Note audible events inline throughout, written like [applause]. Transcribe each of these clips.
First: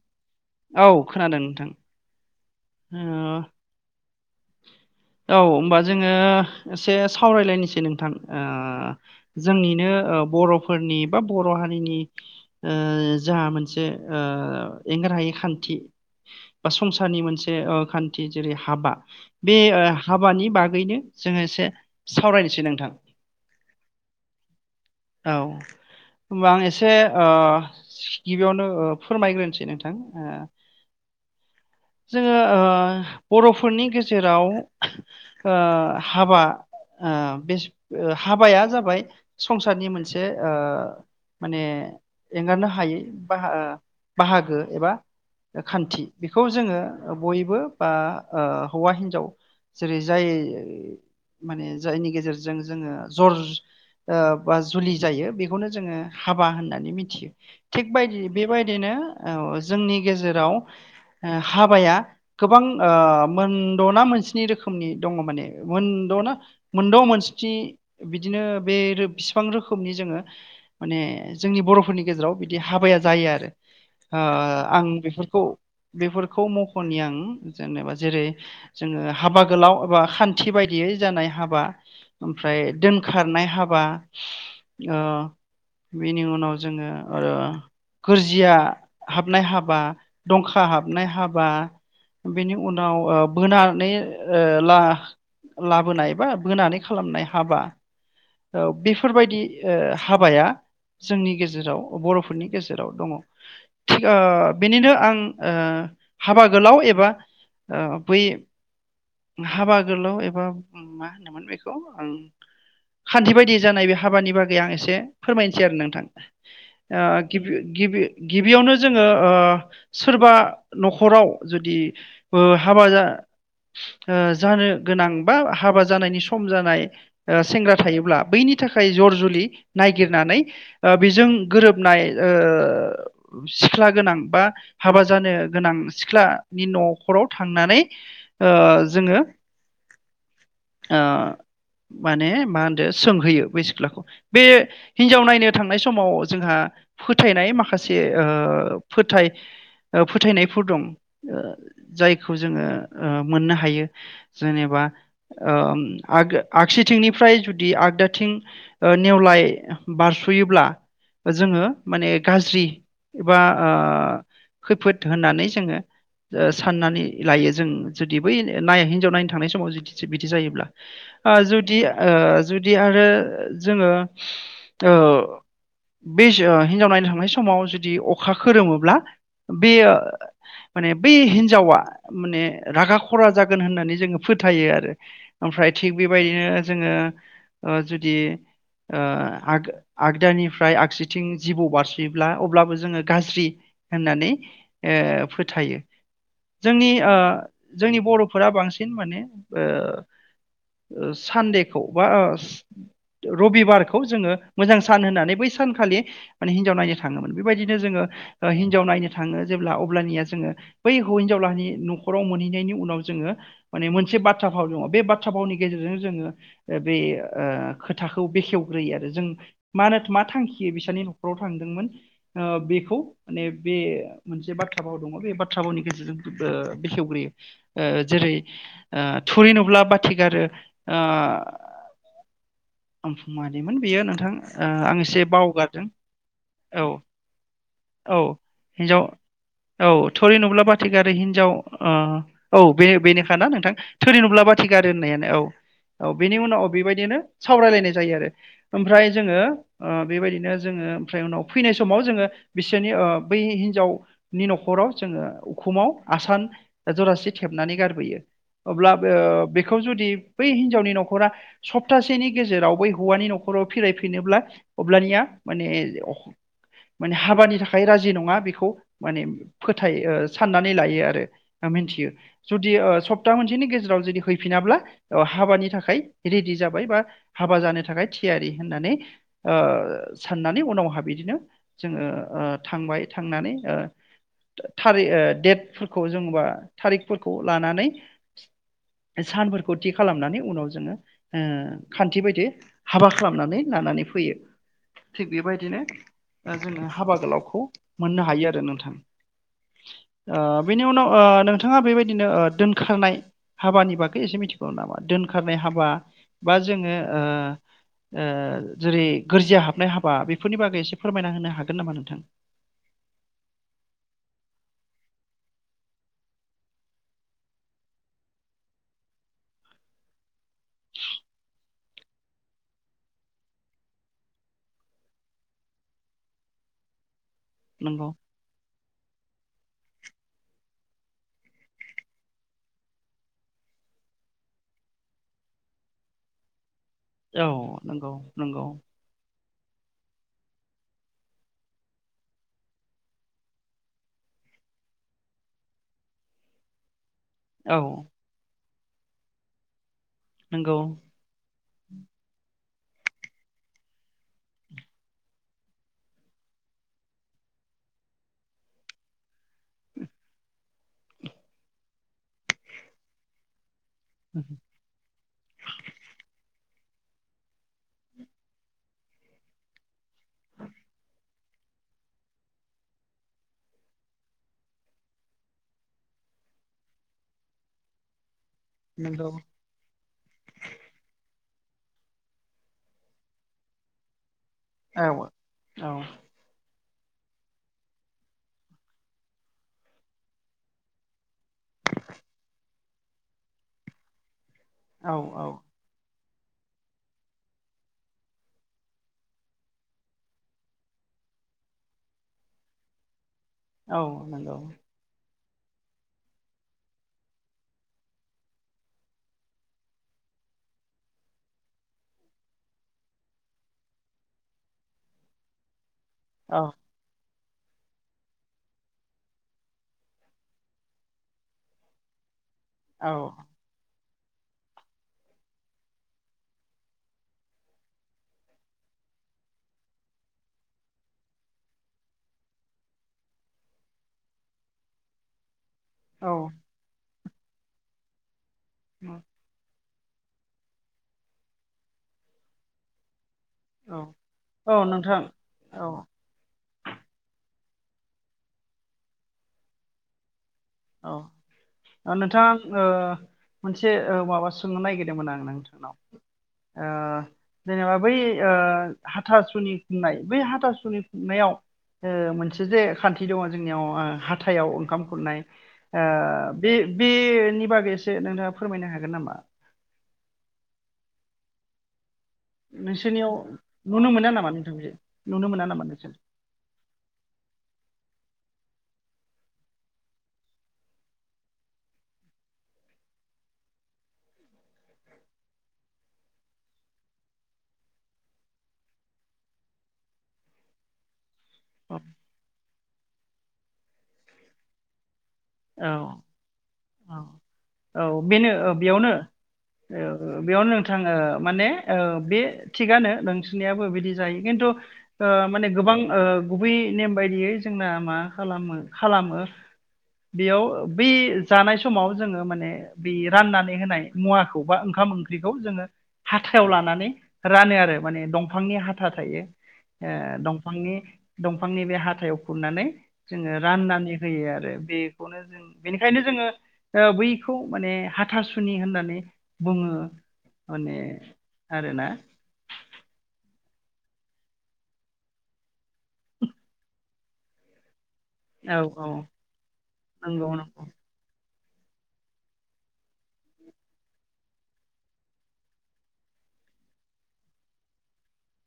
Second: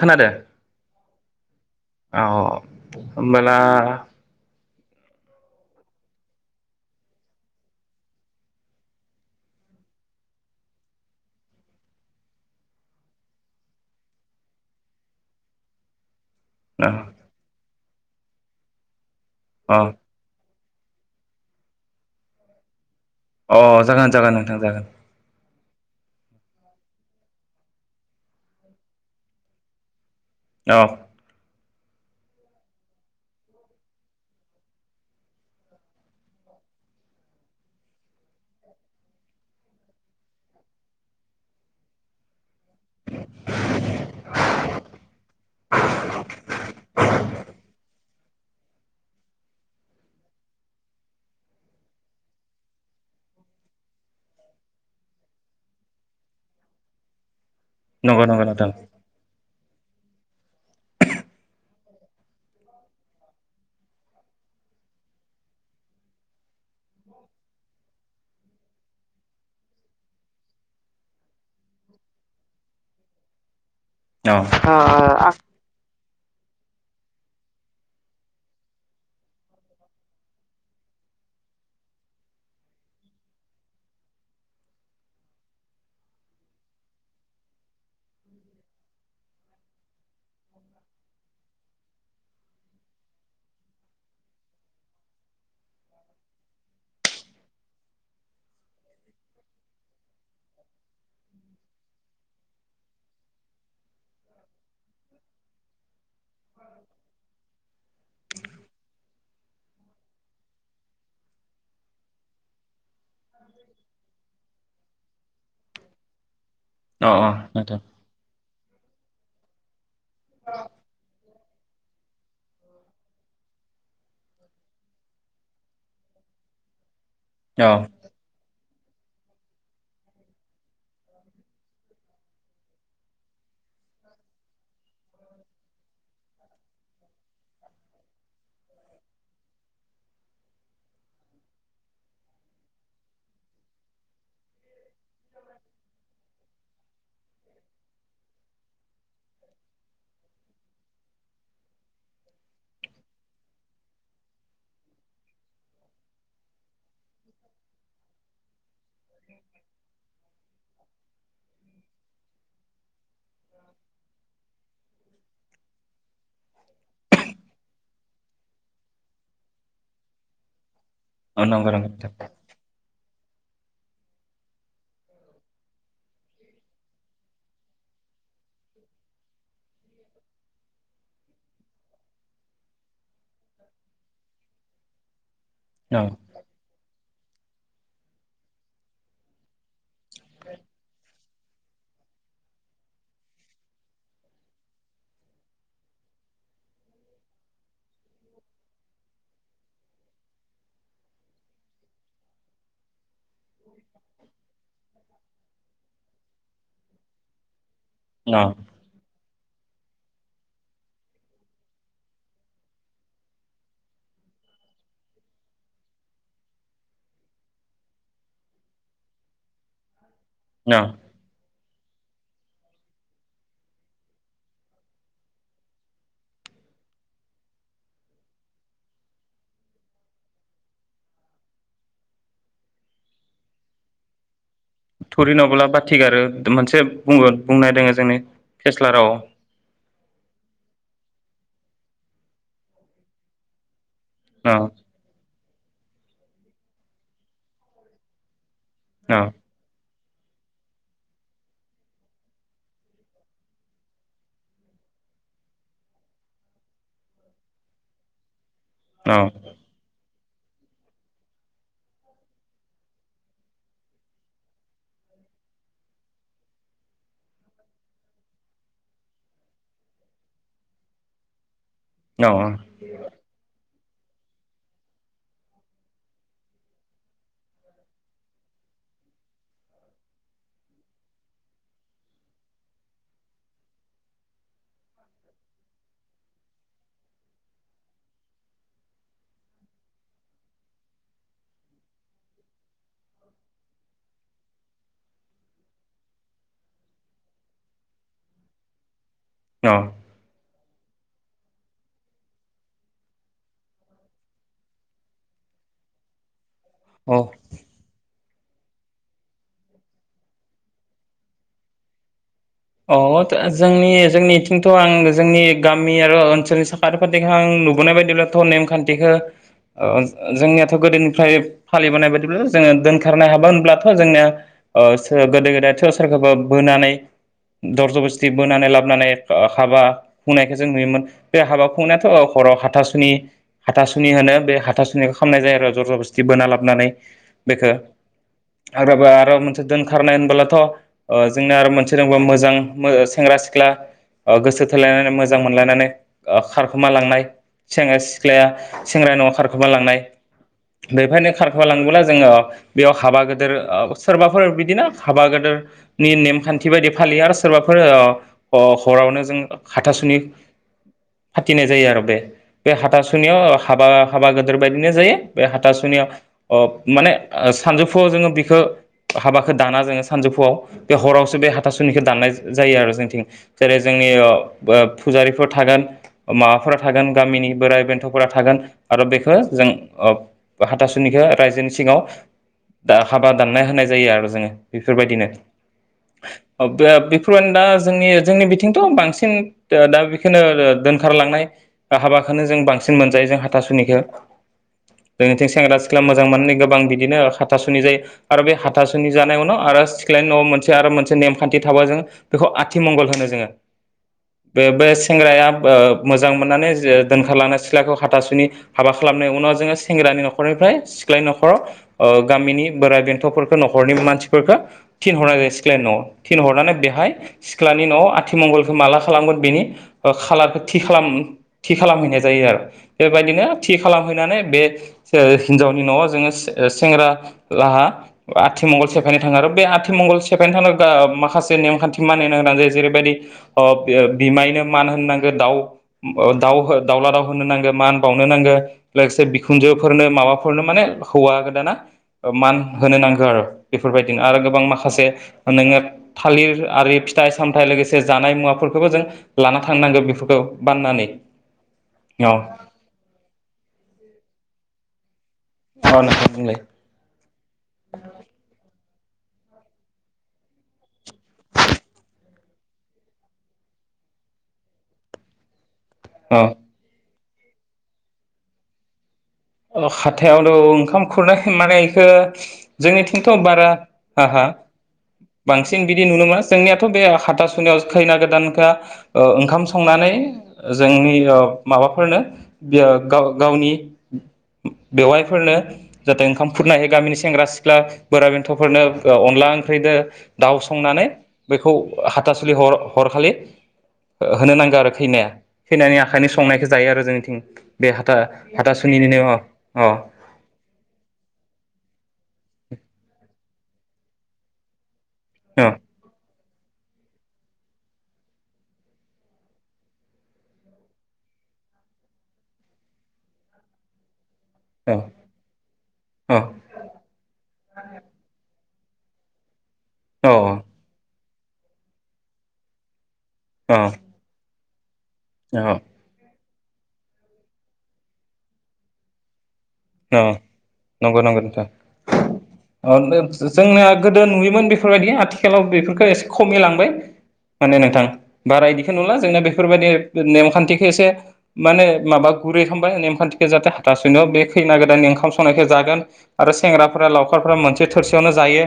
खोनादों औ खोनादों नोंथां औ ओ होमबला औ होमबा जोंङो एसे सावरायलायनोसै नोंथां जोंनिनो बरफोरनि बा बर हारिनि जा मोनसे एंगारायै खान्थि बा औ संसारनि मोनसे खान्थि जेरै हाबा बे अ हाबानि बाग नो जोंङो एसे सावरायनोसै नोंथां अ जागोन जागोन नोंथां जागोन औ होनबा आं एसे गिबियावनो फोरमायग्रोनोसै नोंथां औ जोंङो ओ बरफोरनि गेजेराव हाबा बे हाबाया जाबाय संसारनि मोनसे माने एंगारनो ह बाहागो एबा खानथि जोङो बयबो बा ओ हौवा हिन्जाव जेरै जाय माने जायनि गेजेरजों जोङो जर ओ बा जुलि जायो बेखौनो जोङो हाबा होननानै मिथियो। थिग बदि नंगौ नंगौ नोंथां बेबायदिनो औ जोंनि गेजेराव ओ हाबाया गोबां मोनद'ना मोनस्नि रोखोमनि दङ माने मोनद'ना मोनद' मोनस्नि बिदिनो बे बिसिबां रोखोमनि जोङो माने जोंनि बर'फोरनि गेजेराव बिदि हाबाया जायो आरो ओ औ आं बेफोरखौ बेफोरखौ मख'नि आं जेनेबा जेरै जोङो हाबा गोलाव एबा खान्थि बायदियै जानाय हाबा, ओमफ्राय दोनखारनाय हाबा, ओ बेनि उनाव जोङो ओ गोरजिया हाबनाय हाबा, दं हखा हाबनाय हाबा, बेनि उनाव बोनानै लाबोनाय बा बोनानै खालामनाय हाबा बेफोरबायदि ओ हाबाया जोंनि गेजेराव बर'फोरनि गेजेराव दङ थिग बेनिनो ओ हाबा गोलाव एबा ओ बै हाबा गोलाव एबा मा होनोमोन बेखौ आं खान्थि बायदि जानाय बे हाबानि बाग गै आं एसे फोरमायनोसै आरो नोंथां। ओ अ गिबि नोंथां गिबि गिबियावनो जोङो ओ सोरबा न'खराव जुदि ओ हाबा जानो गोनां बा हाबा जानायनि सम जानाय ओ औ सेंग्रा थायोब्ला बैनि नि थाखाय जर जुलि नायगिरनानै ओ बेजों गोरोबनाय ओ सिख्ला गोनां बा हाबा जानो गोनां सिख्लानि न'खराव थांनानै ओ जोङो ओ माने मा होनदो सोंहैयो बै सिख्लाखौ बे हिनजाव नायनो थांनाय समाव जोंहा फोथायनाय माखासे ओ फोथाय ओ फोथायनायफोर दं ओ जायखौ जोङो मोननो हायो ओ जेनेबा आगसिथिंनिफ्राय जुदि आगदाथिं ओ नेवलाय बारस'योब्ला जोङो माने गाज्रि एबा ओ खैफोद होनानै जोङो ओ साननानै लायो जों जुदि बै नाय हिजाव नायनो थांनाय समाव जि बिदि जायोब्ला। आ औ नंगौ जुदि नंगौ नोंथां ओ जुदि आरो जोङो ओ बे हिनजाव नायनो थांनाय समाव जुदि अखा खोरोमोब्ला बेयो माने बै हिन्जावा माने रागा खरा जागोन होननानै जोङो फोथायो आरो ओमफ्राय थिग औ बेबायदिनो जोङो ओ जुदि ओ आग आगदानिफ्राय आगसि बिथिं जिबौ बारसिब्ला अब्लाबो जोङो गाज्रि होननानै ओ फोथायो जोंनि ओ जोंनि बर'फोरा बांसिन माने ओ सानदेखौ बा रबिबारखौ जोङो मोजां सान होननानै बै सानखालि माने हिनजाव नायनो थाङोमोन बेबायदिनो जोङो औ हिनजाव नायनो थाङो। जेब्ला अब्लानिया जोङो बै हौ हिनजावलाहानि न'खराव मोनहैनायनि उनाव जोङो माने मोनसे बाथ्रा भाव दङ बे बाथ्रा भावनि गेजेरजों जोङो बे ओ खोथाखौ बेखेवग्रोयो आरो जों मा होनो मा थांखि औ बिसोरनि न'खराव थांदोंमोन। ओ बिखौ माने बे मोनसे बाथ्रा भाव दङ बे बाथ्रा भावनि गेजेरजों ओ बेखेवग्रोयो ओ जेरै ओ थुरि नुब्ला बाथि गारो ओ आमफाय मादिमोन बेयो नोंथां? ओ आं एसे थुरि नुबोला बावगारदों बाथि गारो मोनसे औ बुंङो बुंनाय दं। औ हिनजाव औ थुरि नुब्ला बाथि गारो हिन हिनजाव ओ औ बे बेनोखा ना नोंथां? थोरि नुब्ला औ बाथि गारो होननायानो औ। औ बेनि उनाव बेबायदिनो सावरायलायनाय जायो आरो। ओमफ्राय जोङो ओ बेबायदिनो जोङो ओमफ्राय उनाव फैनाय समाव जोङो बिसोरनि ओ बै हिनजावनि न'खराव जोङो उखुमाव आसान जरासे थेबनानै गारबोयो। अब्लाबो औ बेखौ जुदि बै हिनजावनि न'खरा सप्तासेनि गेजेराव बै हौवानि न'खराव फिरायफिनोब्ला अब्लानिया माने [inaudible] मा हाबानि थाखाय राजि नङा बेखौ माने फोथाय ओ साननानै लायो आरो। ओ मोनथियो जुदि औ ओ सप्ता मोनसेनि गेजे राव जुदि हैफिनाब्ला ओ हाबानि थाखाय रेडि जाबाय बा हाबा जानो थाखाय थियारि होननानै ओ साननानै उनावहा बिदिनो जोङो ओ थांबाय थांनानै ओ था-थारि ओ डेटफोरखौ जोंबा थारिखफोरखौ लानानै सानफोरखौ थि खालामनानै उनाव जोङो ओ खान्थि बायदि हाबा खालामनानै लानानै फैयो थिग बेबायदिनो जोङो हाबा गोलावखौ मोननो हायो आरो नोंथां। औ ओ बेनि उनाव ओ नोंथाङा बेबायदिनो ओ दोनखारनाय हाबानि बागै एसे मिथिगौ नामा? दोनखारनाय हाबा बा जोङो ओ औ ओ जेरै गोरजिया हाबनाय हाबा बेफोरनि बागै एसे फोरमायना होनो हागोन नामा नोंथां? अ था जोंनि जोंनिथिंथ' आं जोंनि गामि आरो ओनसोलनि साखाथि फाथिखौ आं नुबोनाय बायदिब्लाथ' नेमखान्थिखो ओ जोंनियाथ' गोदोनिफ्राय फालिबोनाय बायदिब्ला जोङो दोनखारनाय हाबा होनब्लाथ' जोंनिया ओ सोर गोदो गोदायथ' सोरखौबा बोनानै दर नंगौ ज'बस्थि बोनानै लाबोनानै ओ हाबा खुंनायखौ जों नुयोमोन बे हाबा खुंनायाथ' हराव हाथासुनि हाथासुनि होनो बे हाथासुनिखौ खामनाय जायो आरो जर ज'बस्थि बोना लाबोनानै औ बेखो नंगौ नंगौ आरोबा आरो मोनसे दोनखारनाय होनबोलाथ' थ ओ जोंना आरो मोनसे जोंबो मोजां मो सेंग्रा सिख्ला ओ गोसो थोलायनानै मोजां मोनलायनानै ओ खारखोमा लांनाय। औ सेंग्रा सिख्लाया सेंग्रानि न'आव खारखोमा लांनाय। नंगौ बेफायनो खार लांङोबोला जोङो बेयाव हाबा गोदोर ओ सोरबाफोर बिदिनो हाबा गेदेरनि नेमखान थि बायदि फालियो आरो सोरबाफोर ओ ह-हरावनो जों हाथासुनि फाथिनाय जायो आरो बे बे हाथासुनियाव हाबा हाबा गोदोर बायदिनो जायो बे हाथासुनियाव अ माने ओ सानजौफुआव जोङो बिखौ हाबाखौ दाना जोङो सानजौफुआव बे हराव बे हाथासुनिखौ दाननाय जायो आरो जोंथिं जेरै जोंनि ओ फुजारिफोर थागोन माबाफोरा थागोन गामिनि बोराइ बेन्थ'फोरा थागोन आरो नंगौ बेखौ जों ओ हाथासुनिखौ रायजोनि सिङाव दा हाबा दानना होनाय जायो आरो जोङो औ बेफोरबायदिनो औ ओप बो बेफोरबायदि दा जोंनि जोंनि बिथिंथ' बांसिन दा बेखौनो दोनखारलांनाय हाबाखौनो जों बांसिन मोनजायो जों हाथासुनिखौ औ जोंनिखै औ सेंग्रा सिख्ला मो जां मोननाय गोबां बिदिनो हाथासुनि जायो आरो बे हाथासुनि जानाय उनाव आरो सिख्ला न'आव मोन से आरो मोनसे नेमखान्थि थाबा जों बेखौ आथिमंगल होनो जोङो। औ नंगौ बेबो सेंग्राया ओ मोजां मोननानै ओ दोनखारलांनाय सिख्लाखौ हाथासुनि हाबा खालामनायनि उनाव जोङो सेंग्रानि न'खरनिफ्राय सिख्लानि न'खराव ओ गामिनि बोराइ बेन्थ'फोरखौ न'खरनि मानसिफोरखौ थिनहरनाय जायो सि ख्लानि न'आव औ थिनहरनानै बेहाय सिख्लानि न'आव आथिमंगलखौ माला खालामगोन बेनि ओ खालारखौ थि खालाम थि खालामहैनाय जायो आरो। औ बेबायदिनो थि खालाम नानै बे हिनजावनि न'आव जो सेंग्रा लाहा आथिमंगल सेफायनो थाङो आरो बे आथिमंगल सेफायनो थांनांगौ गा माखासे नेमखान्थि मानि होनो गोनां जायो जेरैबायदि ओ बिमायनो मान होननांगौ दाउ औ ओ दाव हो दावला दाव होननो नांगो मान बावनो नांगो लोगोसे बिखुन्जो फोरनो माबाफोरनो माने हौवा गोदाना मान‌ होनो नांगौ आरो। औ बेफोरबायदिनो आरो गोबां औ माखासे नोंथां नोङो औ थालिर आरि फिथाइ सामथाइ लोगोसे जानाय मुवाफोरखौबो जों लाना थांनांगौ बेफोरखौ औ बाननानै ओ औ नोंथां ओ मोनसे ओ माबा सोंनो नागिर दोंमोन आं औ नोंथां बुंलाय [inaudible] ओ जेनेबा बै ओ हाथासुनि खुंनाय बै हाथासुनि खुंनायाव ओ मोनसे जे खान्थि दङ जोंनियाव हाथायाव ओंखाम खुरनाय ओ‌ औ बे बेनि बागै एसे नोंथाङा फोरमायनो हागोन नामा? अ हाथायावथ' ओंखाम खुरनाय माने इखो जोंनिथिंथ' नोंसोरनियाव बारा नुनो मोना हाहा नामा नोंथां बे नुनो मोना बांसिन नामा बिदि नोंसोर? नुनो मोना जोंनियाथ' बे हाथासुनियाव खैना गोदान खा ओ ओंखाम संनानै जोंनि ओ माबाफोरनो यो गा-गावनि बेवयायफोरनो जाहाथे ओंखाम खुरना होयो गामिनि सेंग्रा सिख्ला बोराइ बेन्थ'फोरनो ओ अनला ओंख्रिदो दाउ संनानै बेखौ औ हाथासुलि हर-हरखालि होनो नांगौ आरो खैनाया खैनानि आखाइनि औ संनायखौ जायो आरो जोंनिथिं बे हाथा-हाथासुनि नेम । औ-औ बेयावनो नोंथा ओ माने ओ बे थिगानो। नोंसोनियाबो बिदि जायो खिन्थु। ओ माने अ गोबां ओ। गुबै नेम बायदियै जोंना मा खालामो-खालामो। बेयाव बे जानाय समाव जोङो माने बे राननानै होनाय। मुवाखौ बा अ ओंखाम ओंख्रिखौ जोङो हाथायाव लानानै रानो आरो माने दं। दंफांनि हाथा थायो। ओ अ दंफांनि। दंफांनि बे हाथायाव खुरनानै। जोङो अ राननानै होयो आरो। बेयो। अ बेनिखायनो जोङो। औ बैखौ माने हाथासुनि होननानै। बुङो अ माने नंगौ-नंगौ नोंथां। आरोना [unintelligible] जोंनिया गोदो नुयोमोन बेफोरबायदि आथिखालाव बेफोरखौ एसे खमिलांबाय माने नोंथां। बारा औ इदिखौ औ नुला जोंना बेफोरबायदि नंगौ नंगौ नेमखान्थिखौ एसे। माने माबा गुरै खामबाय नेम-खानथिखो जाते हाथासुनियाव बे। खैना गोदाननि ओंखाम संनायखौ जागोन आरो सेंग्राफोरा लावखारफोरा मोनसे थोरसियावनो जायो।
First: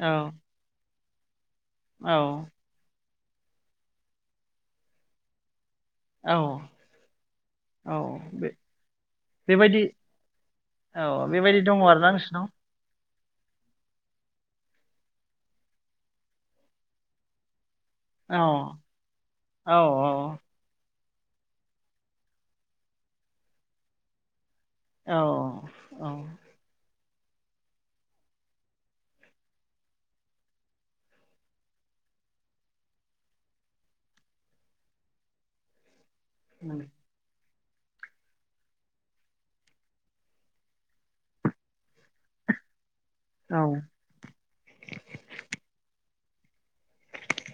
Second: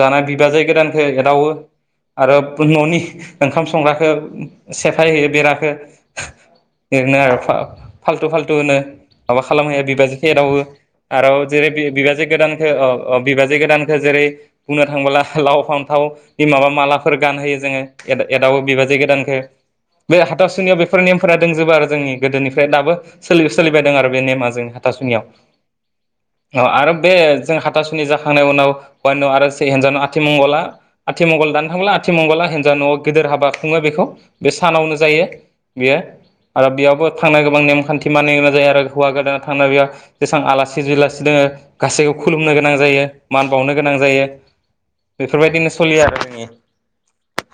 औ बिबाजै गोदान। खो एदावो। औ आरो पुनि न'नि। ओंखाम संग्राखो सेफाय हैयो बेराखो। औ ओरैनो आरो औ बे फाल्थु-फाल्थुनो माबा बेबायदि खालामहैयो बिबाजै। एदावो औ आर' बेबायदि जेरै दङ आरोना बिबाजै नोंसिनाव गोदानखो अ। अ बिबाजै गोदानखौ जेरै बुंनो थांबोला लाव-फान्थावनि माबा मालाफोर गानहोयो जोङो। एदाव-एदावो औ बिबाजै गोदानखो औ बे हाथाव सुनियाव बेफो। फोर नेमफोरा दंजोबो आरो जोंनि गोदोनिफ्राय दाबो सोलि- सोलिबायदों आरो बे नेमा जोंहाय। औ सुनियाव औ अ आर'। बे जों हाथासुनि जाखांनाय उनाव हुवानि उनाव आरो हिनजानाव आथिमंगला आथिमंगल दानो थांब्ला आथिमंगला हिनजाव न'आव गिदिर हाबा खुङो बेखौ बे सानावनो जायो बियो। आरो बेयावबो थांनांगौ। गोबां नेम-खानथि मानिनो गोनां जायो आरो हौवा गोदान। थांना बेयाव जेसेबां आलासि-जुलासि दङो गासैखौबो खुलुमनो गोनां जायो। मान औ बावनो गोनां जायो बेफोरबायदिनो सलियो आरो। [unintelligible]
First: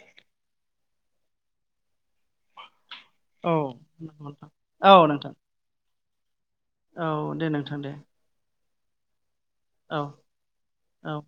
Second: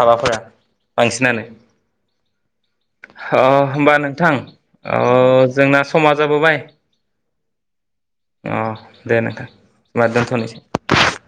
हाबाफोरा बांसिनानो ओ औ होमबा नंगौ नोंथां ओ औ नोंथां जोंना समा जाबोबाय। औ दे नोंथां दे । उ, दे नोंथां । होनबा दोनथ'नोसै औ ।